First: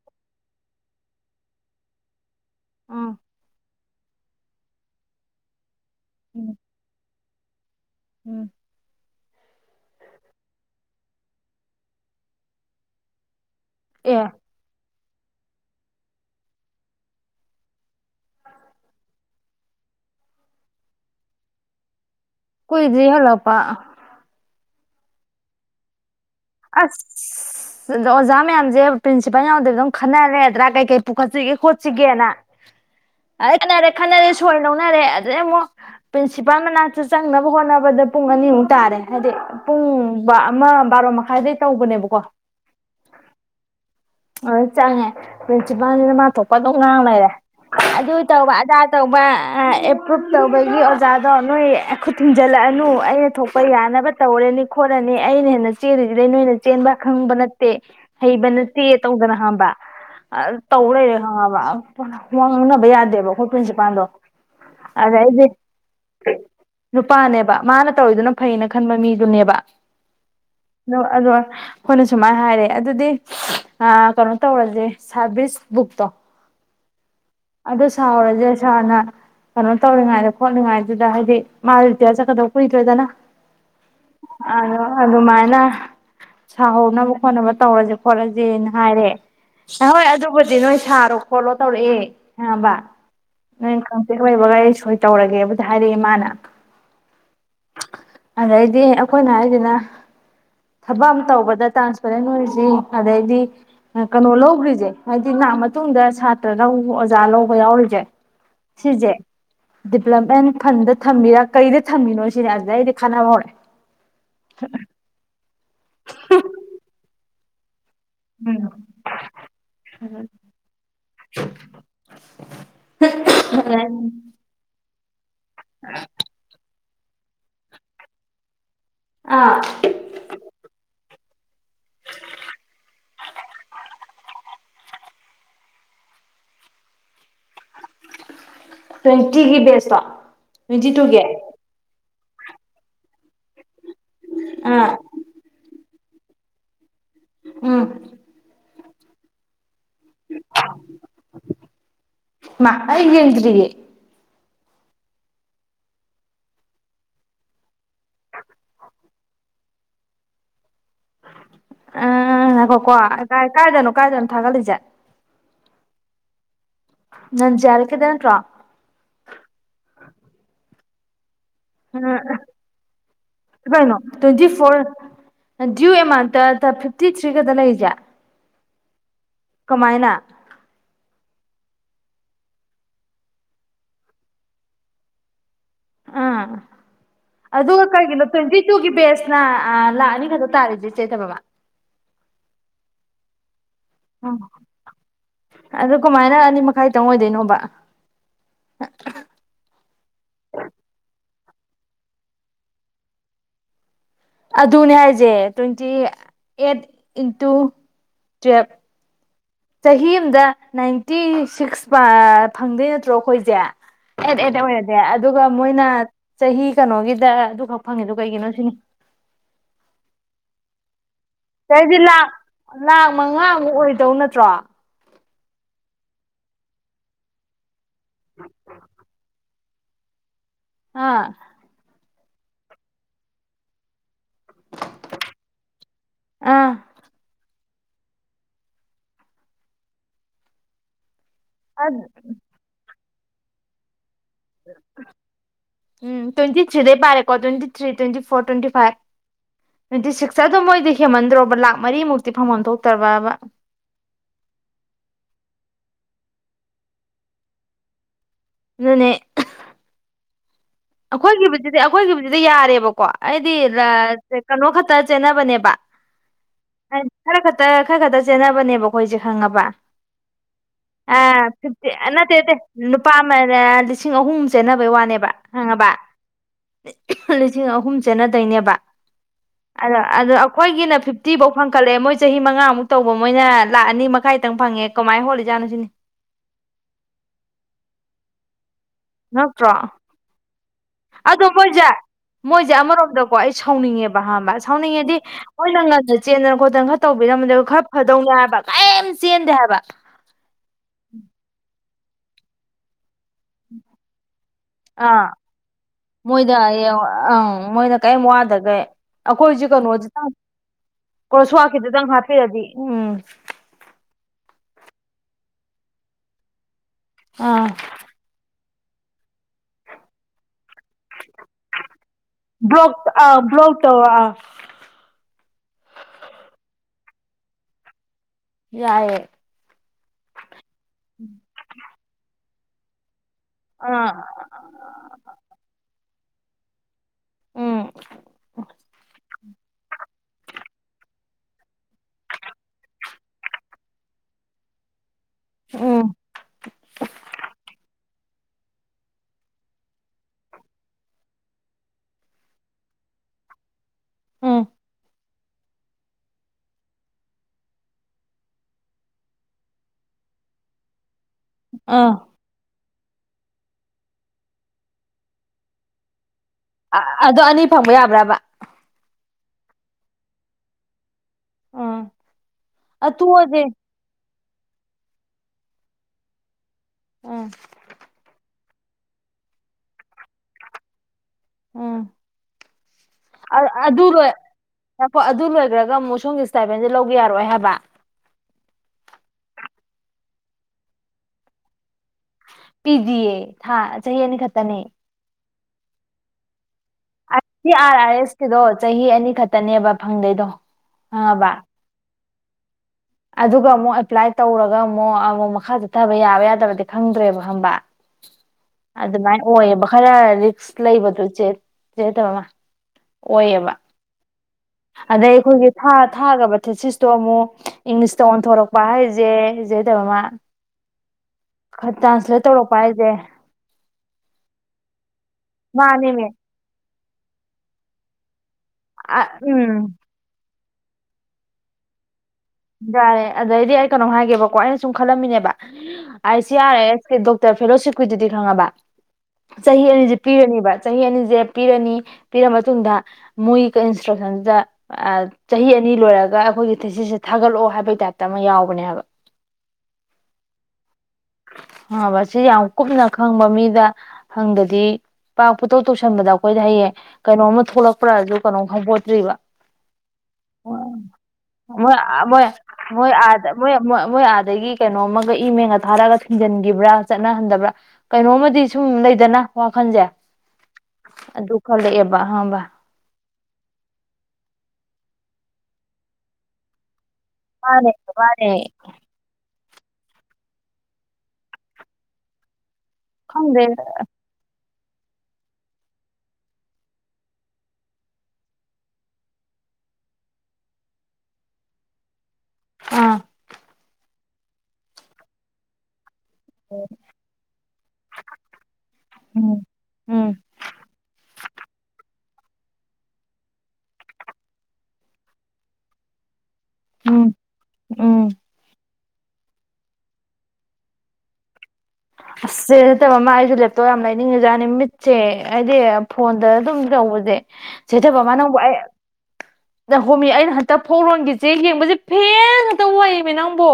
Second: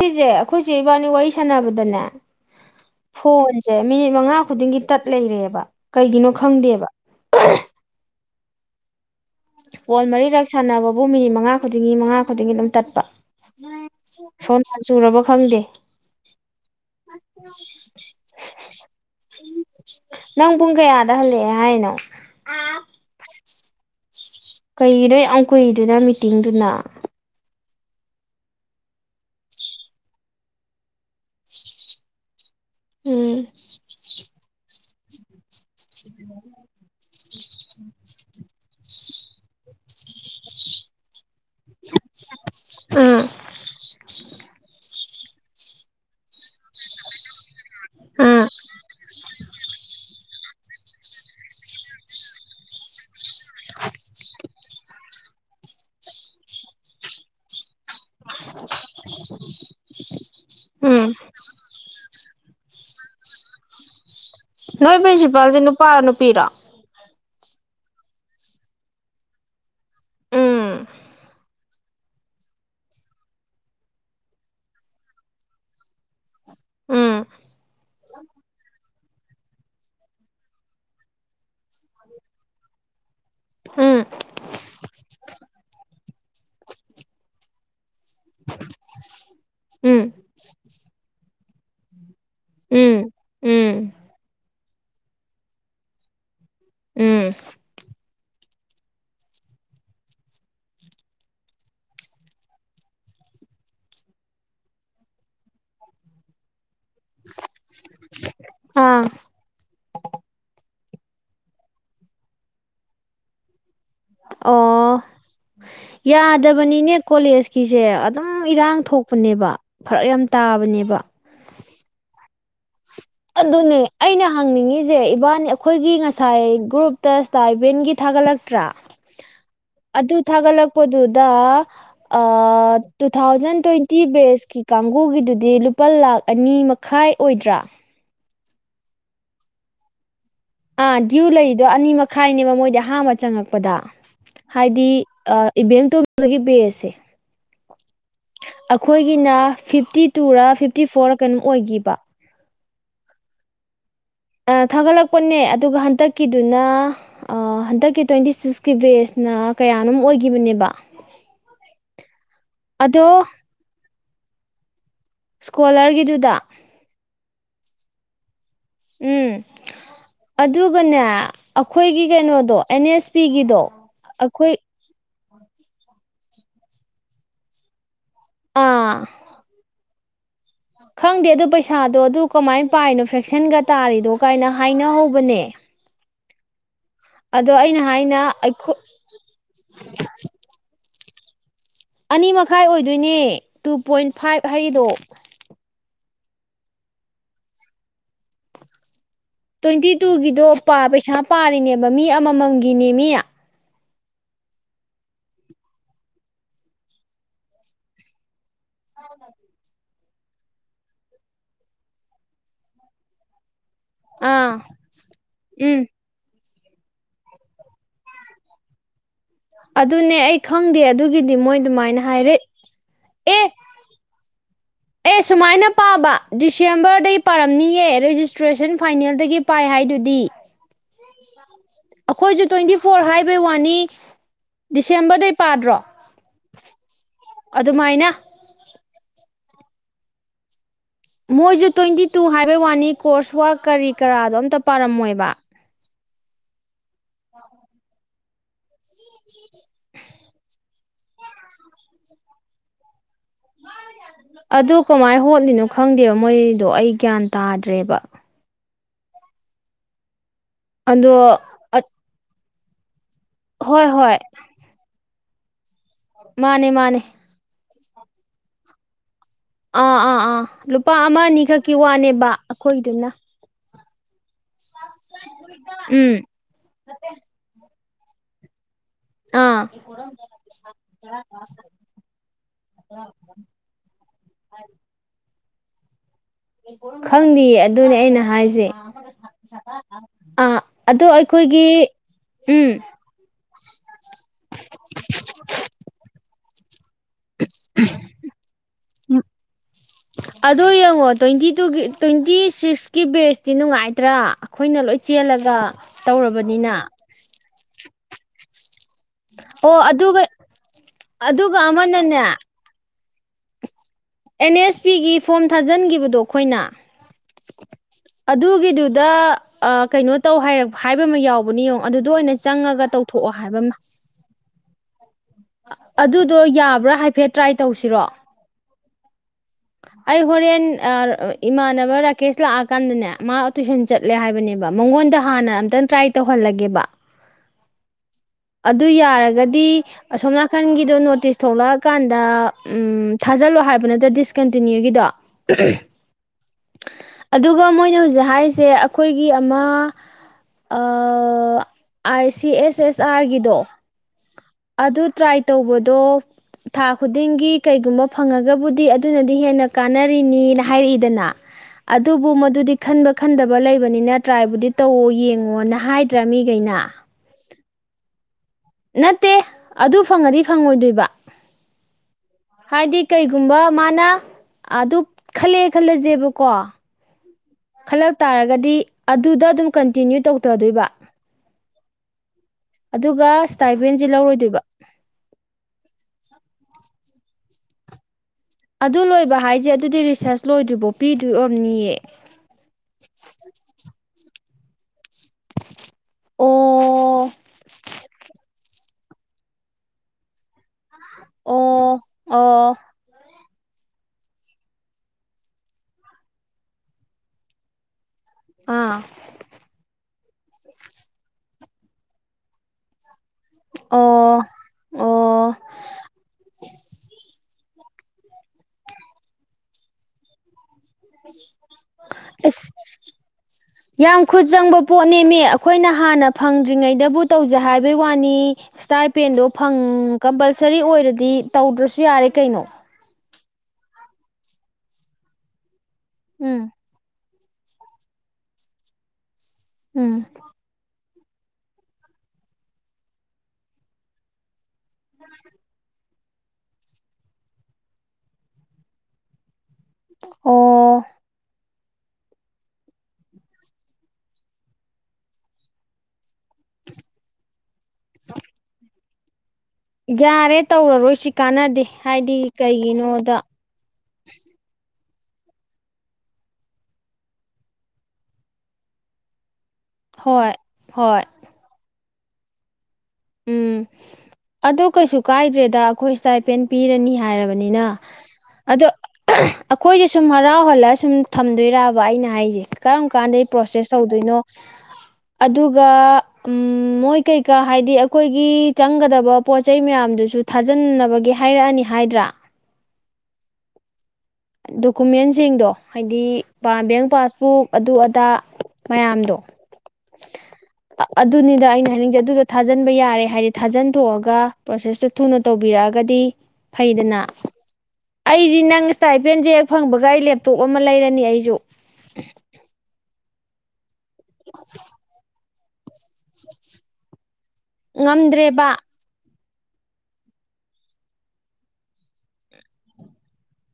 ꯁꯤꯁꯦ ꯑꯈꯣꯏꯁꯦ ꯏꯕꯥꯅꯤ ꯋꯥꯔꯤ ꯁꯥꯟꯅꯕꯗꯅꯦ ꯎꯝ ꯐꯣꯟꯁꯦ ꯃꯤꯅꯤꯠ ꯃꯉꯥ ꯈꯨꯗꯤꯡꯒꯤ ꯇꯠ ꯂꯩꯔꯦꯕ ꯀꯩꯒꯤꯅꯣ ꯎꯝ ꯈꯪꯗꯦꯕ ꯎꯝ ꯀꯣꯜ ꯃꯔꯤꯔꯛ ꯁꯥꯟꯅꯕꯕꯨ ꯃꯤꯅꯤꯠ ꯃꯉꯥ ꯈꯨꯗꯤꯡꯒꯤ ꯃꯉꯥ ꯈꯨꯗꯤꯡꯒꯤ ꯑꯗꯨꯝ ꯇꯠꯄ ꯑꯦ ꯁꯣꯝꯅ ꯆꯨꯔꯕ ꯈꯪꯗꯦ ꯅꯪ ꯄꯨꯡ ꯀꯌꯥꯗ ꯍꯜꯂꯛꯑꯦ ꯍꯥꯏꯅꯣ ꯀꯨꯏꯗ꯭ꯔꯤ ꯍꯜꯂꯛꯄ ꯀꯩꯒꯤꯅꯣ ꯌꯥꯝ ꯀꯨꯏꯗꯨꯅ ꯃꯤꯇꯤꯡꯗꯨꯅ ꯑꯗ ꯑꯣꯖꯥ ꯃꯌꯥꯝꯖꯦ ꯄ꯭ꯔꯤꯟꯁꯤꯄꯥꯟ ꯌꯥꯎꯗꯕꯤꯗ ꯑꯗꯨꯝ ꯈꯟꯅꯔꯦꯗ꯭ꯔꯥ ꯀꯩ ꯀꯩ ꯄꯨꯈꯠꯁꯤꯒꯦ ꯈꯣꯠꯁꯤꯒꯦꯅ [unintelligible] ꯑꯗꯩ ꯈꯠꯅꯔꯦ ꯈꯠꯅꯔꯦ ꯁꯣꯏ ꯂꯧꯅꯔꯦ ꯑꯗꯨꯗꯩ ꯑꯃꯨꯛ ꯄ꯭ꯔꯤꯟꯁꯤꯄꯥꯜ ꯃꯅꯥꯛ ꯗꯨ ꯆꯪꯅꯕ ꯍꯣꯠꯅꯕꯗ ꯄꯨꯡ ꯑꯅꯤꯃꯨꯛ ꯇꯥꯔꯦ ꯍꯥꯏꯗꯤ ꯄꯨꯡ ꯑꯃ ꯕꯥꯔꯣ ꯃꯈꯥꯏꯗꯩ ꯇꯧꯕꯅꯦꯕꯀꯣ ꯎꯝ ꯑꯗꯩ ꯆꯪꯉꯦ ꯄ꯭ꯔꯤꯟꯁꯤꯄꯥꯜꯁꯤꯅ ꯃꯥꯥꯅ ꯊꯣꯛꯄ ꯑꯗꯨꯝ ꯉꯥꯡ ꯂꯩꯔꯦ ꯑꯗꯨ ꯎꯝ ꯇꯧꯕ ꯑꯗꯥ ꯇꯧꯕ ꯑ ꯑꯦꯞ ꯄ꯭ꯔꯨꯞ ꯇꯧꯕꯒꯤ ꯑꯣꯖꯥꯗꯣ ꯅꯣꯏ ꯑ ꯈꯨꯠ ꯊꯤꯡꯖꯤꯜꯂꯛꯑꯅꯨ ꯑꯩꯅ ꯊꯣꯛꯄ ꯌꯥꯅꯕ ꯇꯧꯔꯅꯤ ꯈꯣꯠꯂꯅꯤ ꯑꯩꯅ ꯍꯦꯟꯅ ꯆꯦꯜꯂꯤꯖꯤꯗꯩ ꯅꯣꯏꯅ ꯆꯦꯟꯕ ꯈꯪꯕ ꯅꯠꯇꯦ ꯍꯩꯕ ꯅꯠ ꯇꯦ ꯇꯧꯗꯅ ꯍꯪꯉꯥꯕ ꯑꯗ ꯇꯧ ꯎꯝ ꯂꯩꯔꯦ ꯈꯪꯉꯥꯕ [unintelligible] ꯋꯥꯥꯉꯥꯡꯅꯕ ꯌꯥꯗꯦꯕ ꯑꯈꯣꯏ ꯄꯔꯤꯟꯁꯤꯄꯥꯟꯗꯣ ꯅꯣꯏ ꯄ꯭ꯔꯤꯟꯁꯤꯄꯥꯜꯖꯦ ꯅꯨꯄꯥꯔꯣ ꯅꯨꯄꯤꯔꯣ ꯅꯨꯄꯥꯅꯦꯕ ꯃꯥꯅ ꯇꯧꯔꯤꯗꯨꯅ ꯐꯩꯅ ꯈꯟꯕ ꯃꯤꯗꯨꯅꯦꯕ ꯎꯝ ꯑꯗꯨ ꯑꯗꯣ ꯑꯈꯣꯏꯅ ꯁꯨꯃꯥꯏꯅ ꯍꯥꯏꯔꯦ ꯑꯗꯨꯗꯤ ꯑꯥ ꯀꯅꯣ ꯇꯧꯔꯖꯦ ꯁꯥꯔꯕꯤꯁ ꯕꯨꯛ ꯇꯣ ꯎꯝ ꯑꯗꯨ ꯁꯥꯎꯔꯖꯦ ꯁꯥꯔꯅ ꯀꯩꯅꯣ ꯇꯧꯔꯤꯉꯥꯏꯗ ꯈꯣꯠꯂꯤꯉꯥꯏꯗꯨꯗ ꯍꯥꯏꯗꯤ ꯃꯥ ꯔꯤꯇꯌꯔ ꯆꯠꯀꯗꯧ ꯀꯨꯏꯗ꯭ꯔꯦꯗꯅ ꯎꯝ ꯑ ꯅꯦꯋꯥꯛ ꯑꯗꯨꯃꯥꯢꯅ ꯁꯥꯍꯧꯅꯕ ꯈꯣꯠꯅꯕ ꯇꯧꯔꯁꯦ ꯈꯣꯠꯂꯁꯦꯅ ꯍꯥꯏꯔꯦ ꯑꯍꯣꯏ ꯎꯝ ꯑꯗꯨꯕꯨꯗꯤ ꯅꯣꯏ ꯁꯥꯔꯣ ꯈꯣꯠꯂꯣ ꯇꯧꯔꯛꯑꯦ ꯈꯪꯉꯕ ꯎꯝ ꯍꯌꯦꯡ ꯎꯝ ꯍꯪꯆꯤꯠ ꯂꯩꯕꯒ ꯑꯩ ꯁꯣꯏ ꯇꯧꯔꯒꯦꯕꯨꯗꯤ ꯍꯥꯏꯔꯛꯑꯦ ꯃꯥꯅ ꯎꯝ ꯑꯗꯩꯗꯤ ꯑꯈꯣꯏꯅ ꯍꯥꯏꯁꯤꯅ ꯊꯕꯛ ꯑꯃ ꯇꯧꯕꯗ ꯇ꯭ꯔꯥꯟꯁꯄꯔꯦꯟ ꯑꯣꯏꯁꯤ ꯑꯗꯩꯗꯤ ꯀꯩꯅꯣ ꯂꯧꯈ꯭ꯔꯤꯁꯦ ꯍꯥꯏꯗꯤ ꯂꯥꯛꯑ ꯃꯇꯨꯡꯗ ꯁꯥꯇ꯭ꯔ ꯗ ꯑꯃꯨꯛ ꯑꯣꯖꯥ ꯂꯧꯕ ꯌꯥꯎꯔꯤꯁꯦ ꯑꯥ ꯁꯤꯖꯦ ꯗꯤꯕꯂꯞꯃꯦꯟ ꯐꯟꯗ ꯊꯝꯃꯤꯔꯥ ꯀꯩꯗ ꯊꯝꯃꯤꯅꯣ ꯁꯤꯅꯦ ꯑꯗꯨꯗꯩꯗꯤ ꯈꯟꯅꯕ ꯍꯧꯔꯦ ꯑꯣ ꯌꯥꯗꯕꯅꯤꯅꯦ ꯀꯣꯂꯦꯖꯀꯤꯁꯦ ꯑꯗꯨꯝ ꯏꯔꯥꯡ ꯊꯣꯛꯄꯅꯦꯕ ꯐꯔꯛ ꯌꯥꯝ ꯇꯥꯕꯅꯦꯕ [inaudible] ꯑꯗꯨꯅꯦ ꯑꯩꯅ ꯍꯪꯅꯤꯡꯉꯤꯁꯦ ꯏꯕꯥꯅꯤ ꯑꯩꯈꯣꯏꯒꯤ ꯉꯁꯥꯏ ꯁꯥꯏ ꯒ꯭ꯔꯨꯞꯇ ꯁ꯭ꯇꯥꯏꯕꯦꯟꯒꯤ ꯊꯥꯒꯠꯂꯛꯇ꯭ꯔꯥ ꯑꯥ ꯑꯗꯨ ꯊꯥꯂꯛꯄꯗꯨꯗ ꯇꯨ ꯊꯥꯎꯖꯟ ꯇ꯭ꯋꯦꯟꯇꯤ ꯕꯦꯁꯀꯤ ꯀꯥꯡꯕꯨꯒꯤꯗꯨꯗꯤ ꯂꯨꯄꯥ ꯂꯥꯛ ꯑꯅꯤꯃꯛ ꯈꯥꯏ ꯑꯣꯏꯗ꯭ꯔꯥ ꯇ꯭ꯋꯦꯟꯇꯤꯒꯤ ꯕꯦꯁꯇꯣ ꯇ꯭ꯋꯦꯟꯇꯤ ꯑꯥ ꯗ꯭ꯌꯨ ꯇꯨꯒꯤ ꯂꯩꯔꯤꯗꯣ ꯑꯅꯤ ꯃꯈꯥꯏꯅꯦꯕ ꯃꯣꯏꯗ ꯑꯍꯥꯟꯕ ꯆꯪꯉꯛꯄꯗ ꯍꯥꯏꯗꯤ ꯏꯚꯦꯝ ꯑꯦꯝ ꯇꯣꯗꯒꯤ ꯄꯦꯁꯦ ꯎꯝ ꯑꯩꯈꯣꯏꯒꯤꯅ ꯐꯤꯞꯇꯤ ꯇꯨꯔꯥ ꯐꯤꯞꯇꯤ ꯐꯣꯔ ꯀꯩꯅꯣꯝ ꯑꯣꯏꯒꯤꯕ ꯃꯥ ꯑꯩ ꯌꯦꯡꯗ꯭ꯔꯤꯑꯦ ꯊꯥꯒꯠꯂꯛꯄꯅꯦ ꯑꯗꯨꯒ ꯍꯟꯗꯛꯀꯤꯗꯨꯅ ꯍꯟꯗꯛꯀꯤ ꯇ꯭ꯋꯦꯟꯇꯤ ꯁꯤꯛꯁꯀꯤ ꯕꯦꯖꯅ ꯀꯌꯥꯅꯣꯝ ꯑꯣꯏꯒꯤꯕꯅꯦꯕ ꯑꯝ ꯉꯥꯏꯈꯣꯀꯣ ꯑꯗꯣ ꯀꯥꯏ ꯀꯥꯏꯗꯅꯣ ꯀꯥꯏꯗꯅꯣ ꯊꯒꯠꯂꯤꯖꯦ ꯁ꯭ꯀꯣꯂꯔꯒꯤꯗꯨꯗ ꯅꯟꯖꯦꯜ ꯀꯗꯦꯟ꯭ꯔꯥ ꯎꯝ ꯑꯗꯨꯒꯅꯦ ꯑꯩꯈꯣꯏꯒꯤ ꯀꯩꯅꯣꯗꯣ ꯑꯦꯟ ꯑꯦꯁ ꯄꯤꯒꯤꯗꯣ ꯑꯩꯈꯣꯏ ꯍꯜ ꯗ꯭ꯌꯨ ꯑꯦꯃꯥꯎꯟꯇ ꯐꯤꯐꯇꯤ ꯊ꯭ꯔꯤꯒꯗ ꯂꯩꯔꯤꯁꯦ ꯑꯥ ꯀꯃꯥꯏꯅ ꯈꯪꯗꯦ ꯑꯗꯨ ꯄꯩꯁꯥꯗꯣ ꯑꯗꯨ ꯀꯃꯥꯏ ꯄꯥꯏꯅꯣ ꯐ꯭ꯔꯦꯛꯁꯟꯒ ꯇꯥꯔꯤꯗꯣ ꯀꯥꯏꯅ ꯍꯥꯏꯅꯍꯧꯕꯅꯦ [inaudible] ꯑ ꯑꯗꯣ ꯑꯗꯨ ꯑꯩꯅ ꯍꯥꯏꯅ ꯀꯒꯤꯅ ꯇ꯭ꯋꯦꯟꯇꯤꯨ ꯑꯩꯈꯣꯏ ꯒꯤꯦꯁ ꯑ ꯂꯥꯛꯑꯅꯤ ꯈꯗꯣ ꯇꯥꯔꯤꯁꯦ ꯆꯦ ꯊꯕꯃ ꯑꯅꯤ ꯃꯈꯥꯏ ꯑꯣꯏꯗꯣꯏꯅꯦ ꯇꯨ ꯄꯣꯏꯟ ꯎꯝ ꯐꯥꯏꯚ ꯍꯥꯏꯔꯤꯗꯣ ꯑꯗꯨ ꯀꯃꯥꯏꯅ ꯑꯅꯤ ꯃꯈꯥꯏ ꯇꯪ ꯑꯣꯏꯗꯣꯏꯅꯣꯕ ꯇ꯭ꯋꯦꯟꯇꯤ ꯇꯨꯒꯤꯗꯣ ꯄꯩꯁꯥ ꯄꯥꯔꯤꯅꯦꯕ ꯃꯤ ꯑꯃꯃꯝꯒꯤꯅꯦ ꯃꯤ ꯑꯗꯨꯅꯦ ꯍꯥꯏꯁꯦ ꯇ꯭ꯋꯦꯟꯇꯤ ꯑꯩꯠ ꯏꯟꯇꯨ ꯇꯨꯋꯦꯜꯐ ꯍ ꯂ ꯆꯍꯤ ꯑꯃꯝꯗ ꯅꯥꯏꯟꯇꯤ ꯁꯤꯛꯁ ꯐꯪꯗꯣꯏ ꯅꯠꯇ꯭ꯔꯣ ꯑꯩꯈꯣꯏꯁꯦ ꯑꯦ ꯑꯥ [inaudible] ꯑꯣꯏꯔꯗꯦ ꯑꯗꯨꯒ ꯎꯝ ꯃꯣꯏꯅ ꯆꯍꯤ ꯀꯩꯅꯣꯒꯤꯗ ꯑꯗꯨꯈꯛ ꯐꯪꯉꯤꯗꯨ ꯀꯩꯒꯤꯅꯣ ꯁꯤꯅꯤ ꯑꯗꯨꯅꯦ ꯑꯩ ꯈꯪꯗꯦ ꯑꯗꯨꯒꯤꯗꯤ ꯃꯣꯏ ꯁꯤꯗꯤ ꯑꯗꯨꯃꯥꯏꯅ ꯂꯥꯛ ꯍꯥꯏꯔꯦ ꯂꯥꯛ ꯑꯦ ꯃꯉꯥꯃꯨꯛ ꯑꯣꯏꯗꯧ ꯅꯠꯇ꯭ꯔꯣ ꯑꯦ ꯁꯨꯃꯥꯏꯅ ꯄꯥꯕ ꯗꯤꯁꯦꯝꯕꯔꯗꯩ ꯄꯥꯔꯝꯅꯤꯌꯦ ꯔꯦꯖꯤꯁꯇ꯭ꯔꯦꯁꯟ ꯐꯥꯏꯅꯦꯜꯗꯒꯤ ꯄꯥꯏ ꯍꯥꯏꯗꯨꯗꯤ ꯑꯥ ꯑꯩꯈꯣꯏꯁꯨ ꯇ꯭ꯋꯦꯟꯇꯤ ꯐꯣꯔ ꯍꯥꯏꯕꯩ ꯋꯥꯅꯤ ꯗꯤꯁꯦꯝꯕꯔꯗꯤ ꯄꯥꯗ꯭ꯔꯣ ꯑꯥ ꯑꯗꯨꯃꯥꯏꯅ ꯃꯣꯏꯁꯨ ꯇ꯭ꯋꯦꯟꯇꯤ ꯇꯨ ꯍꯥꯏꯕꯩ ꯋꯥꯅꯤ ꯀꯣꯔꯁ ꯋꯥ ꯀꯔꯤ ꯀꯔꯥꯗꯣ ꯑꯝꯇ ꯄꯥꯔꯝꯃꯣꯏꯕ ꯎꯝ ꯇ꯭ꯦꯟꯇꯤ ꯊ꯭ꯔꯤ ꯄꯔꯣ twenty three twenty four twenty five twenty six ꯑꯗꯨꯝ ꯃꯣꯏꯗꯤ ꯍꯦꯝꯃꯟꯗ꯭ꯔꯣꯕ ꯂꯥꯛ ꯃꯔꯤꯃꯨꯛꯇꯤ ꯐꯝꯐꯝꯟ ꯊꯣꯛꯇ꯭ꯔꯕꯕ ꯑꯗꯨ ꯀꯃꯥꯏ ꯍꯣꯠꯂꯤꯅꯣ ꯈꯪꯗꯦꯕ ꯃꯣꯏꯗꯣ ꯑꯩ ꯒ꯭ꯌꯥꯟ ꯇꯥꯗ꯭ꯔꯦꯕ [inaudible] ꯑꯗꯣ ꯑꯩꯈꯣꯏꯒꯤꯕꯨꯖꯤꯗꯤ ꯑꯩꯈꯣꯏꯒꯤꯕꯨꯖꯤꯗꯤ ꯌꯥꯔꯦꯕꯀꯣ ꯑꯩꯗꯤ ꯍꯣꯏ ꯍꯣꯏ ꯀꯩꯅꯣ ꯈꯛꯇ ꯆꯦꯟꯅꯕꯅꯦꯕ ꯃꯥꯅꯦ ꯃꯥꯅꯦ ꯍꯥꯏꯗꯤ ꯈꯔ ꯈꯛꯇ ꯈꯔ ꯈꯛꯇ ꯆꯦꯟꯅꯕꯅꯦꯕ ꯍꯣꯏꯁꯦ ꯈꯪꯉꯕ ꯑꯥ ꯑꯥ ꯑꯥ ꯂꯨꯄꯥ ꯑ ꯑꯃ ꯑꯅꯤꯈꯛꯀꯤ ꯐꯤꯇꯤ ꯋꯥꯅꯦꯕ ꯅꯠꯇꯦ ꯅꯠꯇꯦ ꯑꯩꯈꯣꯏꯗꯨꯅ ꯅꯨꯄꯥ ꯀꯃꯥꯏꯅ ꯂꯤꯁꯤꯡ ꯑꯍꯨꯝ ꯁꯦꯟꯅꯕꯩ ꯋꯥꯅꯦꯕ ꯍꯪꯉꯕ ꯎꯝ ꯂꯤꯁꯤꯡ ꯑꯍꯨꯝ ꯆꯦꯟꯅꯗꯣꯏꯅꯦꯕ ꯑꯥ ꯑꯗꯣ ꯑꯗ ꯑꯩꯈꯣꯏꯒꯤꯅ ꯐꯤꯐꯇꯤ ꯐꯧ ꯐꯪꯒꯠꯂꯛꯑꯦ ꯃꯣꯏ ꯆꯍꯤ ꯃꯉꯥꯃꯨꯛ ꯇꯧꯕ ꯃꯣꯏꯅ ꯂꯥꯛ ꯑꯅꯤ ꯃꯈꯥꯏꯗꯪ ꯐꯪꯉꯦ ꯀꯃꯥꯏꯅ ꯍꯣꯠꯂꯤꯖꯥꯠꯅꯣ ꯁꯤꯅꯤ ꯈꯪꯗꯤꯌꯦ ꯑꯗꯨꯅꯦ ꯑꯩꯅ ꯍꯥꯏꯖꯦ ꯅꯠꯇ꯭ꯔꯣ ꯑ ꯑꯗꯣ ꯑꯩꯈꯣꯏꯒꯤ ꯎꯝ ꯀꯣ ꯑꯩ ꯁꯥꯎꯅꯤꯡꯉꯦꯕ ꯑꯍꯥꯟꯕ ꯁꯥꯎꯅꯤꯡꯉꯦꯗꯤ ꯃꯅ ꯉꯟꯅ ꯆꯦꯟꯗꯅ ꯈꯣꯠꯇꯅ ꯈ ꯇꯧꯕꯤꯔꯝꯃꯗ ꯈꯔ ꯐꯗꯧꯅꯤ ꯍꯥꯏꯕ ꯀꯔꯤꯝ ꯆꯦꯟꯗꯦ ꯍꯥꯏꯕ ꯑꯗꯨ ꯌꯦꯡꯉꯣ ꯇ꯭ꯋꯦꯟꯇꯤ ꯇꯨꯒꯤ ꯇ꯭ꯋꯦꯟꯇꯤ ꯁꯤꯛꯁꯀꯤ ꯕꯦꯖꯇꯤ ꯅꯨꯡꯉꯥꯏꯇ꯭ꯔꯥ ꯑꯩꯈꯣꯏꯅ ꯂꯣꯏ ꯑꯥ ꯆꯦꯜꯂꯒ ꯃꯣꯏꯗ ꯇꯧꯔꯕꯅꯤꯅ ꯌꯦꯡꯉꯣ ꯑꯪ ꯃꯣꯏꯅ ꯀꯦꯝ ꯋꯥꯗꯒꯩ ꯑꯩꯈꯣꯏꯁꯦ ꯑꯣ ꯑꯗꯨꯒ ꯀꯩꯅꯣꯗꯨꯇꯪ ꯀꯣ ꯑꯗꯨꯒ ꯁ꯭ꯀꯤꯗꯨꯇꯪ ꯑꯃꯅꯅꯦ ꯍꯥꯞꯄꯤꯔꯗꯤ ꯎꯝ ꯑꯦꯟ ꯑꯦꯁ ꯄꯤꯒꯤ ꯐꯣꯝ ꯊꯥꯖꯤꯟꯒꯤꯕꯗꯣ ꯈꯣꯏꯅ ꯑꯥ ꯑꯗꯨꯒꯤꯗꯨꯗ ꯀꯩꯅꯣ ꯇꯧ ꯍꯥꯏꯔꯛ ꯍꯥꯏꯕ ꯑꯃ ꯌꯥꯎꯕꯅꯤ ꯌꯦꯡꯉꯣ ꯑꯗꯨꯗ ꯑꯣꯏꯅ ꯆꯪꯉꯒ ꯕ꯭ꯂꯣꯛ ꯇꯧꯊꯣꯛꯑꯣ ꯑꯥ ꯍꯥꯏꯕ ꯕ꯭ꯂꯣꯛ ꯑꯃ ꯇꯧꯔ ꯑꯥ ꯑꯗꯨꯗꯣ ꯌꯥꯕ꯭ꯔꯥ ꯍꯥꯏꯐꯦꯠ ꯇ꯭ꯔꯥꯏ ꯇꯧꯁꯤꯔꯣ ꯌꯥꯎꯑꯦ ꯑꯩ ꯍꯣꯔꯦꯟ ꯏꯃꯥꯟꯅꯕ ꯔꯥꯀꯦꯁ ꯂꯥꯛꯑꯀꯥꯟꯗꯅꯦ ꯃꯥ ꯇꯨꯏꯁꯟ ꯑꯥ ꯆꯠꯂꯦ ꯍꯥꯏꯕꯅꯦꯕ ꯃꯉꯣꯟꯗ ꯍꯥꯟꯅ ꯑꯝꯇꯪ ꯇ꯭ꯔꯥꯏ ꯇꯧꯍꯜꯂꯒꯦꯕ ꯎꯝ ꯑꯗꯨ ꯌꯥꯔꯒꯗꯤ ꯑꯁꯣꯝ ꯅꯥꯀꯟꯒꯤꯗꯣ ꯅꯣꯇꯤꯁ ꯊꯣꯛꯂꯛꯑꯀꯥꯟꯗ ꯊꯥꯖꯜꯂꯣ ꯍꯥꯏꯕ ꯅꯠꯇ꯭ꯔꯣ ꯗꯤꯁꯀꯟꯇꯤꯅ꯭ꯌꯨꯒꯤꯗꯣ ꯎꯝ ꯑꯗꯨꯒ ꯃꯣꯏꯅ ꯍꯧꯖꯤꯛ ꯍꯥꯏꯔꯤꯁꯦ ꯑꯩꯈꯣꯏꯒꯤ ꯑꯃ ꯑꯥꯏ ꯁꯤ ꯑꯦꯁ ꯑꯦꯁ ꯆꯥꯔꯒꯤꯗꯣ ꯎꯝ ꯑꯗꯨ ꯇ꯭ꯔꯥꯏ ꯇꯧꯕꯗꯣ ꯊꯥ ꯈꯨꯗꯤꯡꯒꯤ ꯀꯩꯒꯨꯝꯕ ꯐꯪꯉꯒꯕꯨꯗꯤ ꯑꯗꯨꯅꯗꯤ ꯍꯦꯟꯅ ꯀꯥꯟꯅꯔꯤꯅꯤꯅ ꯍꯥꯏꯔꯛꯏꯗꯅ ꯑꯥ ꯑꯗꯨꯕꯨ ꯃꯗꯨꯗꯤ ꯈꯟꯕ ꯈꯟꯗꯕ ꯂꯩꯕꯅꯤꯅ ꯇ꯭ꯔꯥꯏꯕꯨꯗꯤ ꯇꯧꯋꯣ ꯌꯦꯡꯉꯣꯅ ꯍꯥꯏꯗ꯭ꯔꯥ ꯃꯤꯈꯩꯅ ꯑꯗꯥ ꯑꯅꯤ ꯐꯪꯕ ꯌꯥꯕ꯭ꯔꯥꯕ ꯅꯠꯇꯦ ꯑꯗꯨ ꯐꯪꯉꯗꯤ ꯐꯪꯉꯣꯏꯗꯣꯏꯕ ꯎꯝ ꯍꯥꯏꯗꯤ ꯑ ꯀꯩꯒꯨꯝꯕ ꯇꯣꯛꯑꯁꯦ ꯃꯥꯅ ꯑꯗꯨ ꯈꯜꯂꯑꯦ ꯈꯜꯂꯁꯦꯕꯀꯣ ꯎꯝ ꯈꯜꯂꯛ ꯇꯥꯔꯒꯗꯤ ꯑꯗꯨꯗ ꯑꯗꯨꯝ ꯀꯟꯇꯤꯅ꯭ꯌꯨ ꯇꯧꯊꯗꯣꯏꯕ ꯎꯝ ꯑꯗꯨꯒ ꯑꯗꯨ ꯏꯁꯇꯥꯏꯄꯦꯟꯁꯦ ꯂꯧꯔꯣꯏꯗꯣꯏꯕ ꯆꯄꯣ ꯑꯗꯨ ꯂꯣꯏꯈ꯭ꯔꯒ ꯑꯃꯨꯛ ꯁꯣꯝꯒꯤ ꯏꯁꯇꯥꯏꯕꯦꯟꯁꯦ ꯂꯧꯕ ꯌꯥꯔꯣꯏ ꯍꯥꯏꯕ ꯑꯗꯨ ꯂꯣꯏꯕ ꯍꯥꯏꯁꯦ ꯑꯗꯨꯗꯤ ꯔꯤꯁꯥꯔꯖ ꯂꯣꯏꯗ꯭ꯔꯤꯕꯣ ꯄꯤꯗꯣꯏ ꯑꯣꯏꯌꯝꯅꯤꯌꯦ ꯄꯤꯗꯤꯌꯦ ꯊꯥ ꯆꯍꯤ ꯑꯅꯤ ꯈꯛꯇꯅꯦ ꯑꯣ ꯁꯤ ꯑꯥꯔ ꯑꯥꯔ ꯑꯦꯁ ꯀꯗꯣ ꯆꯍꯤ ꯑꯅꯤ ꯈꯛꯇꯅꯦꯕ ꯐꯪꯗꯣꯏꯗꯣ ꯍꯪꯉꯕ ꯑꯣ ꯑꯣ ꯑꯗꯨꯒ ꯑꯃꯨꯛ ꯑꯦꯄ꯭ꯂꯥꯏ ꯇꯧꯔꯒ ꯑꯃꯨꯛ ꯑꯃꯨꯛ ꯃꯈꯥ ꯆꯠꯊꯕ ꯌꯥꯕ ꯌꯥꯗꯕꯗꯤ ꯈꯪꯗ꯭ꯔꯦꯕ ꯍꯕꯥ ꯑꯥ ꯑꯗꯨ ꯃꯥꯏ ꯑꯣꯏꯌꯦꯕ ꯈꯔ ꯔꯤꯛꯁ ꯂꯩꯕꯗꯣ ꯆꯦꯠꯇꯕ ꯑꯃ ꯑꯣꯏꯌꯦꯕ ꯑꯣ ꯑꯗꯥꯏ ꯑꯣ ꯈꫭꯏꯒꯦ ꯊꯥ ꯊꯥꯒꯕ ꯊꯦꯠꯁꯤꯁꯇꯣ ꯑꯃꯨꯛ ꯏꯪꯂꯤꯁꯇ ꯑꯣꯟꯊꯣꯔꯛꯄ ꯍꯥꯏꯁꯦꯖꯩꯗꯕ ꯑꯃ ꯍꯥꯏ [unintelligible] ꯈꯔ ꯇ꯭ꯔꯥꯟꯁꯂꯦꯠ ꯇꯧꯔꯛꯄ ꯍꯥꯏꯁꯦ ꯌꯥꯝ ꯈꯨꯠ ꯆꯪꯕ ꯄꯣꯠꯅꯦꯃꯤ ꯑꯩꯈꯣꯏꯅ ꯃꯥꯅꯦꯃꯦ ꯍꯥꯟꯅ ꯐ ꯐꯪꯗ꯭ꯔꯤꯉꯩꯗꯕꯨ ꯇꯧꯖꯩ ꯍꯥꯏꯕꯩ ꯋꯥꯅꯤ ꯁ꯭ꯇꯥꯥꯏ ꯑ ꯄꯦꯟꯗꯣ ꯎꯝ ꯀꯝꯄꯜꯁꯔꯤ ꯑꯣꯏꯔꯗꯤ ꯇꯧꯗ꯭ꯔꯁꯨ ꯌꯥꯔꯦ ꯀꯩꯅꯣ ꯌꯥꯔꯦ ꯑꯗꯩꯗꯤ ꯑꯩ ꯀꯩꯅꯣ ꯍꯥꯏꯒꯦꯕꯀꯣ ꯑꯩꯅ ꯁꯨꯝ ꯈꯜꯂꯝꯃꯤꯅꯦꯕ I C um R A ꯑꯦꯁꯀꯤ ꯐꯦꯂꯣꯁꯤꯞꯀꯤꯗꯨꯗꯤ ꯈꯪꯉꯕ ꯆꯍꯤ ꯑꯅꯤꯁꯤ ꯎꯝ ꯄꯤꯔꯅꯤꯕ ꯆꯍꯤ ꯑꯅꯤꯁꯦ ꯄꯤꯔꯅꯤ ꯄꯤꯔ ꯃꯇꯨꯡꯗ ꯃꯣꯏ ꯏꯟꯁꯇ꯭ꯔꯛꯁꯟꯁꯤꯗ ꯆꯍꯤ ꯑꯅꯤ ꯂꯣꯏꯔꯒ ꯑꯩꯈꯣꯏꯒꯤ ꯊꯩꯁꯤꯁꯦ ꯊꯥꯒꯠꯂꯛꯑꯣ ꯍꯥꯏꯕꯩ ꯇꯥꯏꯞꯇ ꯑꯃ ꯌꯥꯎꯕꯅꯦꯕ ꯑꯣ ꯍꯥ ꯃꯁꯤ ꯌꯥꯝ ꯀꯨꯞꯅ ꯈꯪꯕ ꯃꯤꯗ ꯍꯪꯗꯗꯤ ꯄꯥꯛ ꯄꯨꯇꯣꯛ ꯇꯧꯁꯟꯕꯗ ꯑꯩꯈꯣꯏꯗ ꯍꯌꯦꯡ ꯀꯩꯅꯣꯝ ꯊꯣꯛꯂꯛꯄ꯭ꯔꯥ ꯑꯗꯨ ꯀꯩꯅꯣꯝ ꯈꯪꯕꯣꯠꯇ꯭ꯔꯤꯕ ꯌꯥꯔꯦ ꯇꯧꯔꯔꯣꯏꯁꯤ ꯀꯥꯟꯅꯗꯦ ꯍꯥꯏꯗꯤ ꯀꯩꯒꯤꯅꯣꯗ ꯃꯣꯏꯣꯏ ꯃꯣꯏ ꯑꯥꯗꯒꯤ ꯀꯩꯅꯣꯝ ꯑꯃꯒ ꯏꯃ‌ꯦꯟꯒ ꯊꯥꯔꯛꯑꯒ ꯊꯤꯡꯖꯤꯟꯈꯤꯕ꯭ꯔꯥ ꯆꯠꯅꯍꯟꯗꯕ꯭ꯔꯥ ꯀꯩꯅꯣꯝꯃꯗꯤ ꯁꯨꯝ ꯂꯩꯗꯅ ꯋꯥꯈꯜꯁꯦ ꯍꯣꯏ ꯍꯣꯏ ꯑꯗꯨ ꯈꯜꯂꯛꯑꯦꯕ ꯈꯝꯕ ꯎꯝ ꯑꯗꯣ ꯀꯩꯁꯨ ꯀꯥꯏꯗ꯭ꯔꯦꯗ ꯑꯩꯈꯣꯏ ꯏꯁ꯭ꯇꯏꯄꯦꯟ ꯄꯤꯔꯅꯤ ꯍꯥꯏꯔ ꯅꯤꯅ ꯃꯥꯅꯦ ꯃꯥꯅꯦ ꯑꯗꯣ ꯑꯩꯈꯣꯏꯁꯦ ꯁꯨꯝ ꯍꯔꯥꯎ ꯍꯜꯂ ꯁꯨꯝ ꯊꯝꯗꯣꯏꯔꯕ ꯑꯩꯅ ꯍꯥꯏꯁꯦ ꯀꯔꯝ ꯀꯥꯟꯗꯩ ꯈꯪꯗꯦ ꯄ꯭ꯔꯣꯁꯦꯁ ꯇꯧꯗꯣꯏꯅꯣ ꯑꯗꯨꯒ ꯃꯣꯏ ꯀꯩꯀꯥ ꯍꯥꯏꯗꯤ ꯑꯩꯈꯣꯏꯒꯤ ꯆꯪꯒꯗꯕ ꯄꯣꯠ ꯆꯩꯩ ꯃꯌꯥꯝꯗꯨꯁꯨ ꯊꯥꯖꯟꯅꯕꯒꯤ ꯍꯥꯏꯔꯛꯑꯅꯤ ꯍꯥꯏꯗ꯭ꯔꯥ ꯑꯥ ꯗꯣꯀꯨꯃꯦꯟꯁꯤꯡꯗꯣ ꯍꯥꯏꯗꯤ ꯕꯦꯡ ꯄꯥꯁꯕꯨꯛ ꯑꯗꯨ ꯑꯗꯥ ꯃꯌꯥꯝꯗꯣ ꯎꯝ ꯎꯝ ꯑꯗꯨꯅꯤꯗ ꯑꯩꯅ ꯍꯥꯏꯅꯤꯡꯖꯩ ꯑꯗꯨꯗꯣ ꯊꯥꯖꯟꯕ ꯌꯥꯔꯦ ꯍꯥꯏꯗꯤ ꯊꯥꯖꯟꯊꯣꯛꯑꯒ ꯄ꯭ꯔꯣꯁꯦꯁꯇꯨ ꯊꯨꯅ ꯇꯧꯕꯤꯔꯛꯑꯒꯗꯤ ꯐꯩꯗꯅ ꯎꯝ ꯎꯝ ꯑꯩꯗꯤ ꯅꯪ ꯏꯁꯇꯥꯏꯄꯦꯟ ꯖꯦꯛ ꯐꯪꯕꯒ ꯑꯩ ꯂꯦꯞꯇꯣꯞ ꯑꯃ ꯂꯩꯔꯅꯤ ꯑꯩꯁꯨ ꯑꯁꯦ ꯅꯇ ꯃꯃꯥ ꯑꯩꯁꯨ ꯂꯦꯞꯇꯣ ꯌꯥꯝ ꯂꯩꯅꯤꯡꯉꯖꯥꯠꯅꯤꯃꯤꯠꯁꯦ ꯑꯩꯗꯤ ꯐꯣꯟꯗ ꯑꯗꯨꯝ ꯇꯧꯕꯁꯦ ꯁꯦꯊꯕ ꯑꯃ ꯅꯪꯕꯨ ꯉꯝꯗ꯭ꯔꯦꯕ ꯑꯩ ꯉꯥ ꯍꯣꯃꯤ ꯑꯩꯅ ꯍꯟꯇ ꯐꯧ ꯂꯣꯟꯒꯤꯁꯦ ꯌꯦꯡꯕꯁꯦ ꯐꯦꯟ ꯍꯛꯇ ꯋꯥꯏꯌꯦꯃꯦ ꯅꯪꯕꯣ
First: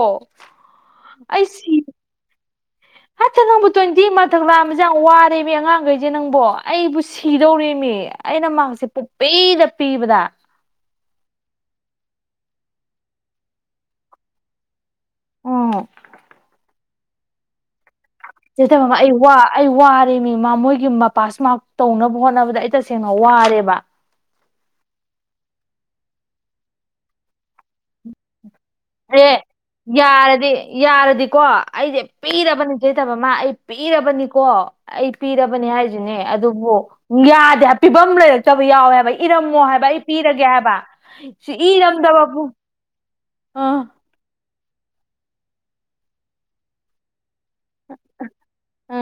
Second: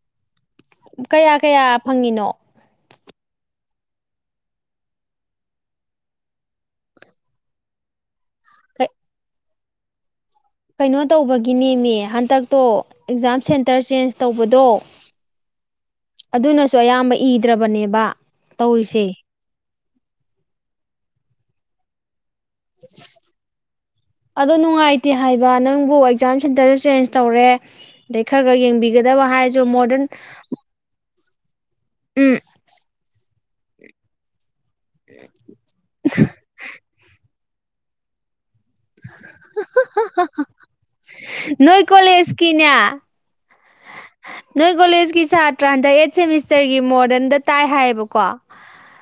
ꯀꯌꯥ ꯀꯌꯥ ꯐꯪꯉꯤꯅꯣ ꯑꯠꯇ ꯅꯪꯕꯨ ꯇ꯭ꯋꯦꯟꯇꯤ ꯃꯊꯛ ꯂꯥꯛꯑꯥꯟꯕꯁꯦ ꯌꯥꯝ ꯋꯥꯔꯦꯃꯤ ꯑꯉꯥꯡꯈꯩꯁꯦ ꯅꯪꯕꯨꯣ ꯑꯩꯕꯨ ꯁꯤꯗꯧꯔꯦꯅꯦ ꯑꯩꯅ ꯃꯥꯛꯁꯦ ꯄꯨꯄꯤꯗ ꯄꯤꯕꯗ ꯀꯩꯅꯣ ꯇꯧꯕꯒꯤꯅꯦ ꯃꯤ ꯍꯟꯗꯛꯇꯣ ꯑꯦꯛꯖꯥꯝ ꯁꯦꯟꯇꯔ ꯆꯦꯟꯖ ꯇꯧꯕꯗꯣ ꯎꯝ ꯑꯗꯨꯅꯁꯨ ꯑꯌꯥꯝꯕ ꯏꯗ꯭ꯔꯕꯅꯦꯕ ꯆꯗ ꯃꯃ ꯇꯧꯔꯤꯁꯦ ꯑꯩ ꯋꯥ ꯑꯩ ꯋꯥꯔꯦ ꯃꯤꯃ ꯃꯣꯏꯒꯤꯨꯝꯕ ꯄꯥꯁ ꯃꯥꯔꯛ ꯇꯧꯅꯕ ꯍꯣꯠꯅꯕꯗ ꯑꯩ ꯇꯁꯦꯡꯅ ꯋꯥꯔꯦꯕ ꯑꯗꯣ ꯅꯨꯡꯉꯥꯏꯇꯦ ꯍꯥꯏꯕ ꯅꯪꯕꯨ ꯑꯦꯛꯖꯥꯝ ꯁꯦꯟꯇꯔꯗ ꯆꯦꯟꯖ ꯇꯧꯔꯦ ꯑꯗꯩ ꯈꯔ ꯈꯔ ꯌꯦꯡꯕꯤꯒꯗꯕ ꯑꯦ ꯍꯥꯏꯔꯁꯨ ꯃꯣꯗꯔꯟ ꯌꯥꯔꯗꯤ ꯌꯥꯔꯗꯤꯀꯣ ꯑꯩꯁꯦ ꯎꯝ ꯄꯤꯔꯕꯅꯤꯆꯇꯕ ꯃꯥ ꯑꯩ ꯄꯤꯔꯕꯅꯤꯀꯣ ꯑꯩ ꯄꯤꯔꯕꯅꯦ ꯍꯥꯏꯁꯤꯅꯦ ꯑꯗꯨꯕꯨ ꯌꯥꯗꯦ ꯄꯤꯐꯝ ꯂꯩꯔ ꯆꯆꯕ ꯌꯥꯎꯋꯦ ꯍꯥꯏꯕ ꯏꯔꯝꯃꯣ ꯍꯥꯏꯕ ꯑꯩ ꯄꯤꯔꯒꯦ ꯍꯥꯏꯕ ꯁꯤ ꯏꯔꯝꯗꯕꯕꯨ ꯀꯌꯥ ꯑꯥ ꯅꯣꯏ ꯀꯣꯂꯦꯖꯀꯤ ꯁꯥꯇ꯭ꯔ ꯍꯟꯗ ꯑꯩꯠ ꯁꯦꯃꯤꯁꯇꯔꯒꯤ ꯃꯣꯗꯔꯟꯗ ꯇꯥꯏ ꯍꯥꯏꯌꯦꯕꯀꯣ ꯑ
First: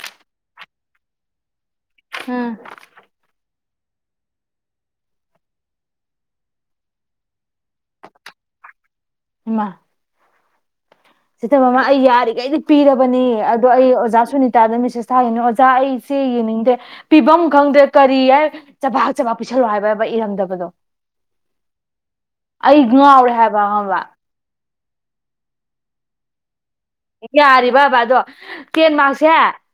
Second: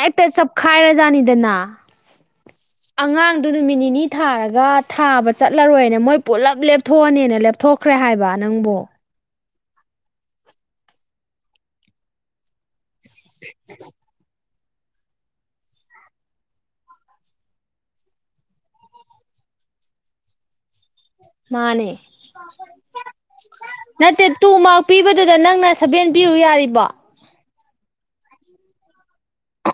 ꯍꯦꯛꯇ ꯆꯞꯈꯥꯏꯔꯖꯥꯠꯅꯤꯗꯅ ꯎꯝ ꯑꯉꯥꯡꯗꯨ ꯅꯨꯃꯤꯠ ꯅꯤꯅꯤ ꯊꯥꯔꯒ ꯊꯥꯕ ꯆꯠꯂꯔꯣꯏꯅ ꯃꯣꯏ ꯄꯨꯂꯞ ꯂꯦꯞꯊꯣꯛꯑꯅꯤꯅ ꯂꯦꯞꯊꯣꯛ ꯀꯈ꯭ꯔꯦ ꯍꯥꯏꯕ ꯅꯪꯕꫭ ꯏꯃꯥ ꯁꯤꯇ ꯃꯃꯥ ꯑꯩ ꯌꯥꯔꯤꯈꯩꯗꯤ ꯄꯤꯔꯕꯅꯤ ꯑꯗꯣ ꯑꯩ ꯑꯣꯖꯥꯁꯨ ꯇꯥꯗ ꯃꯦꯁꯦꯁ ꯊꯥꯒꯅꯤ ꯑꯣꯖꯥ ꯑꯩꯁꯦ ꯌꯦꯡꯅꯤꯡꯗꯦ ꯄꯤꯐꯝ ꯈꯪꯗ꯭ꯔꯦ ꯀꯔꯤ ꯍꯥꯏꯏ ꯆꯕꯥꯛ ꯆꯕꯥꯛ ꯄꯤꯤꯁꯜꯂꯣ ꯍꯥꯏꯕꯕ ꯏꯔꯝꯗꯕꯗꯣ ꯃꯥꯅꯦ ꯑꯩ ꯉꯥꯎꯔꯦ ꯍꯥꯏꯕ ꯈꯪꯕ ꯅꯠꯇꯦ ꯇꯨ ꯃꯥꯔꯛ ꯄꯤꯕꯗꯨꯗ ꯅꯪꯅ ꯁꯚꯦꯟ ꯄꯤꯔꯨ ꯌꯥꯔꯤꯕꯣ ꯌꯥꯔꯤꯕ ꯕꯕꯥ ꯑꯗꯣ ꯇꯦꯟ ꯃꯥꯔꯛꯁꯦ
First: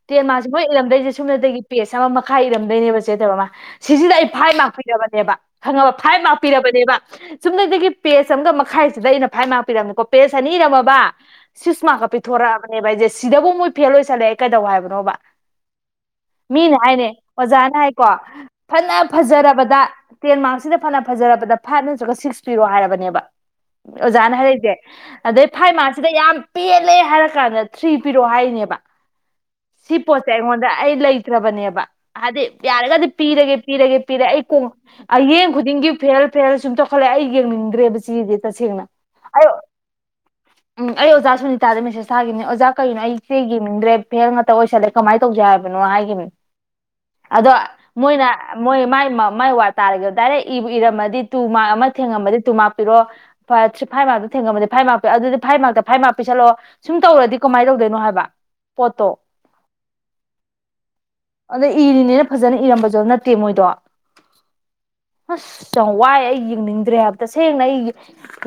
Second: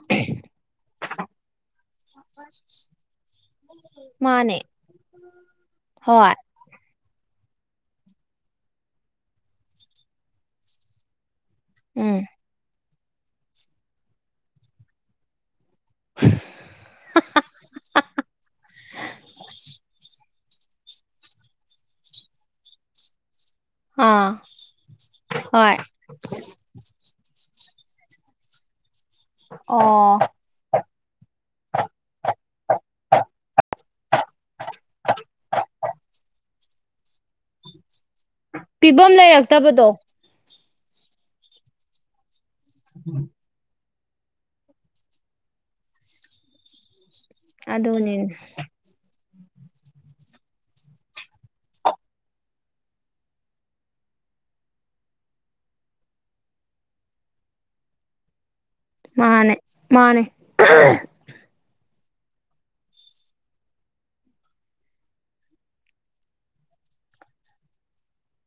ꯇꯦꯟ ꯃꯥꯁꯦ ꯃꯣꯏ ꯏꯔꯝꯗꯣꯏꯁꯦ ꯁꯣꯨꯝꯅꯗꯒꯤ ꯄꯦꯁ ꯑꯃ ꯃꯈꯥ ꯏꯔꯝꯗꯣꯏꯅꯦꯕ ꯆꯦꯗꯕ ꯃꯥ ꯁꯤꯁꯤꯗ ꯑꯩ ꯐꯥꯏꯚ ꯃꯥꯅꯦ ꯃꯥꯔꯛ ꯄꯤꯔꯕꯅꯦꯕ ꯈꯪꯉꯕ ꯐꯥꯏꯚ ꯍꯣꯏ ꯃꯥꯔꯛ ꯄꯤꯔꯕꯅꯦꯕ ꯁꯨꯝꯗꯒꯤ ꯄꯦꯖ ꯑꯃꯒ ꯃꯈꯥꯏꯁꯤꯗ ꯑꯩꯅ ꯐꯥꯏꯚ ꯃꯥꯔ ꯄꯤꯔꯝꯅꯤꯀꯣ ꯄꯦꯖ ꯑꯅꯤ ꯏꯔꯝꯃꯕ ꯁꯤꯛ ꯎꯝ ꯄꯤꯊꯣꯔꯛꯑꯕꯅꯦꯕ ꯑꯩꯁꯦ ꯁꯤꯗꯕꯨ ꯃꯣꯏ ꯐꯦꯜ ꯑꯣꯏꯁꯜꯂꯛꯦ ꯀꯩꯗꯧ ꯍꯥꯏꯕꯅꯣꯕ ꯃꯤꯅꯦ ꯍꯥꯏꯅꯦ ꯑꯣꯖꯥꯅ ꯍꯥꯏꯀꯣ ꯐꯅ ꯐꯖꯔꯕꯗ ꯇꯦꯟ ꯃꯥꯛꯁꯤꯗ ꯐꯅ ꯐꯖꯔꯕꯗ ꯐꯥꯏꯚ ꯅꯠꯇ꯭ꯔꯒ ꯁꯤꯛꯁ ꯄꯤꯔꯣ ꯍꯥꯏꯔꯕꯅꯦꯕ ꯑꯥ ꯑꯣꯖꯥꯅ ꯍꯥꯏꯔꯛꯏꯁꯦ ꯑꯗꯩ ꯐꯥꯏ ꯍꯣꯏ ꯃꯥꯁꯤꯗ ꯌꯥꯝ ꯄꯦꯟ ꯆꯠꯂꯦ ꯍꯥꯏꯔ ꯀꯥꯟꯗ ꯊ꯭ꯔꯤ ꯄꯤꯔꯛꯑꯣ ꯍꯥꯏꯅꯦꯕ ꯁꯤ ꯑꯣ ꯄꯣꯠꯁꯦ ꯑꯩꯉꯣꯟꯗ ꯑꯩ ꯂꯩ ꯄꯤꯔꯕꯅꯦꯕ ꯍꯥꯏꯗꯤ ꯌꯥꯔꯒꯗꯤ ꯄꯤꯔꯒꯦ ꯄꯤꯔꯒꯦ ꯄꯤꯔꯒꯦ ꯑꯩ ꯀꯣꯡ ꯑꯌꯦꯌꯦꯡ ꯈꯨꯗꯤꯡꯒꯤ ꯐꯦꯜ ꯐꯦꯅ ꯁꯨꯝ ꯊꯣꯛꯈꯠꯂ‌ꯦ ꯑꯩ ꯌꯦꯡꯅꯤꯡꯗ꯭ꯔꯦꯕ ꯁꯤꯗꯤ ꯇꯁꯦꯡꯅ ꯄꯤꯐꯝ ꯑꯩ ꯂꯩꯔꯛꯇꯕꯗꯣ ꯎꯝ ꯑꯩ ꯑꯣꯖꯥ ꯁꯨꯅꯤꯇꯥꯗ ꯃꯦꯁꯦꯁ ꯊꯥꯈꯤꯕꯅꯤ ꯑꯣꯖꯥ ꯀꯔꯤꯅꯣ ꯑꯩꯁꯦ ꯌꯦꯡꯅꯤꯡꯗ꯭ꯔꯦ ꯐꯦꯜ ꯉꯥꯛ ꯑꯣꯏꯁꯜꯂꯦ ꯀꯃꯥꯏꯅ ꯇꯧꯖꯦ ꯍꯥꯏꯕꯅꯣ ꯍꯥꯏꯒꯤꯅꯤ ꯑꯗꯣ ꯃꯣꯏꯅ ꯑꯗꯨꯅꯤꯅꯦ ꯃꯣꯏ ꯃꯥꯏ ꯃꯥꯏ ꯋꯥ ꯇꯥꯔꯒꯦ ꯗꯥꯏꯔꯦꯛ ꯏꯔꯝꯃꯗꯤ ꯇꯨ ꯑꯃ ꯊꯦꯡꯉꯝꯃꯗꯤ ꯇꯨ ꯃꯥꯛꯄꯤꯔꯣ ꯐꯥꯏꯚ ꯃꯥꯔꯛꯇ ꯊꯦꯡꯉꯝꯅꯤ ꯐꯥꯏꯚ ꯃꯥꯤ ꯑꯗꯨꯗꯤ ꯐꯚ ꯐꯥꯏꯚ ꯄꯩꯁꯜꯂꯛꯑꯣ ꯁꯨꯝ ꯇꯧꯔꯗꯤ ꯀꯃꯥꯏꯅ ꯇꯧꯗꯣꯏꯅꯣ ꯍꯥꯏꯕ ꯄꯣꯠꯇꯣ ꯃꯥꯅꯦ ꯃꯥꯅꯦ ꯑꯗ ꯏꯔꯤꯅꯦꯅ ꯐꯖꯅ ꯏꯔꯝꯕꯁꯨ ꯅꯠꯇꯦ ꯃꯣꯏꯗꯣ ꯑꯁ ꯌꯥꯝ ꯋꯥꯏ ꯑꯩ ꯌꯦꯡꯅꯤꯡꯗ꯭ꯔꯦ ꯍꯥꯏꯕ ꯇꯁꯦꯡꯅ ꯑꯩ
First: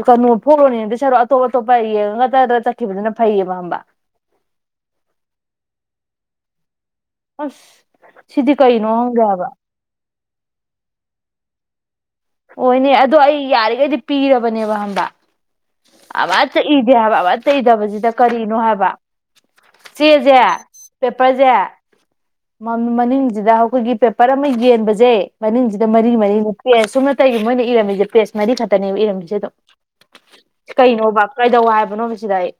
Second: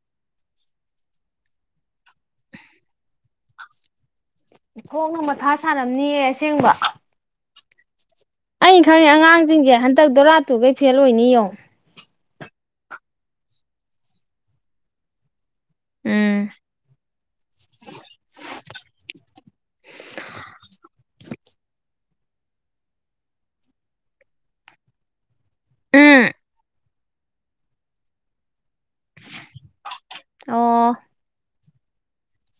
ꯀꯩꯅꯣ ꯐꫭꯛꯂꯣꯟ ꯌꯦꯡꯗꯩ ꯁꯔꯨ ꯑꯇꯣꯞ ꯑꯇꯣꯞꯄ ꯌꯦꯡꯉꯒ ꯖꯔ ꯖꯌ ꯆꯠꯈꯤꯕꯗꯨꯅ ꯐꯩꯌꯦꯕ ꯑꯝꯕ ꯏꯊꫭꯛꯅ ꯃꯊꯥ ꯁꯥꯔꯝꯅꯤꯌꯦ ꯑꯁꯦꯡꯕ ꯑꯁ ꯁꯤꯗꯤ ꯑꯩꯅ ꯀꯩꯅꯣ ꯈꯪꯏ ꯈꯪꯗꯦ ꯍꯥꯏꯕ ꯑꯉꯥꯡꯁꯤꯡꯁꯦ ꯍꯟꯗꯛ ꯗꯣꯔꯥꯇꯨꯈꯩ ꯐꯦꯜ ꯑꯣꯏꯅꯤ ꯌꯦꯉꯣ ꯍꯣꯏꯅꯦ ꯑꯗꯣ ꯑꯩ ꯌꯥꯔꯤꯈꯩꯗꯤ ꯄꯤꯔꯕꯅꯦꯕ ꯍꯝꯕ ꯎꯝ ꯑꯃꯇ ꯏꯗꯦ ꯍꯥꯏꯕ ꯑꯃꯇ ꯏꯗꯕꯁꯤꯗ ꯀꯔꯤꯅꯣ ꯍꯥꯏꯕ ꯆꯦꯁꯦ ꯄꯦꯄꯔꯁꯦ ꯃꯅꯤꯡꯁꯤꯗ ꯑꯩꯈꯣꯏꯒꯤ ꯄꯦꯄꯔ ꯑꯃ ꯌꯦꯟꯕꯁꯦ ꯃꯅꯤꯡꯁꯤꯗ ꯃꯔꯤ ꯎꯝ ꯃꯔꯤ ꯅꯠꯇꯦ ꯁꯨꯝꯅ ꯇꯩꯒꯤ ꯃꯣꯏꯅ ꯏꯔꯝꯃꯤꯁꯦ ꯄꯦꯁ ꯃꯔꯤ ꯐꯛꯇꯅꯦꯕ ꯏꯔꯝꯃꯤꯁꯦ ꯑꯗꯨꯝ ꯑꯣ ꯀꯩꯅꯣꯕ ꯀꯩꯗꯧ ꯍꯥꯏꯕꯅꯣ ꯁꯤꯗ ꯑꯩ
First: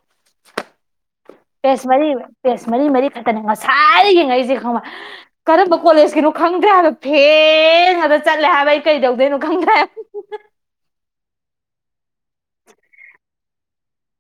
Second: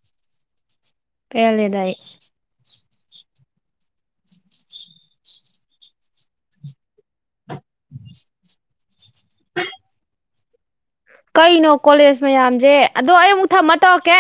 ꯄꯦꯜꯂꯦꯗ ꯄꯦꯁ ꯑꯩ ꯃꯔꯤ ꯄꯦꯁ ꯃꯔꯤ ꯃꯔꯤ ꯈꯠꯇꯅꯦ ꯉꯁꯥꯏꯅ ꯌꯦꯡꯉꯛꯏꯁꯦ ꯀꯔꯝꯕ ꯀꯣꯂꯦꯖꯀꯤꯅꯣ ꯈꯪꯗ꯭ꯔꯦ ꯍꯥꯏꯕ ꯐꯦꯜ ꯐꯦꯜ ꯉꯥꯛꯇ ꯆꯠꯂꯦ ꯍꯥꯏꯕ ꯑꯩ ꯀꯩꯗꯧꯗꯣꯏꯅꯣ ꯈꯪꯗ꯭ꯔꯦ ꯀꯩꯅꯣ ꯀꯣꯂꯦꯖ ꯃꯌꯥꯝꯁꯦ ꯑꯗꯣ ꯑꯩ ꯑꯃꯨꯛ ꯊꯝꯃ ꯇꯧꯔꯛꯀꯦ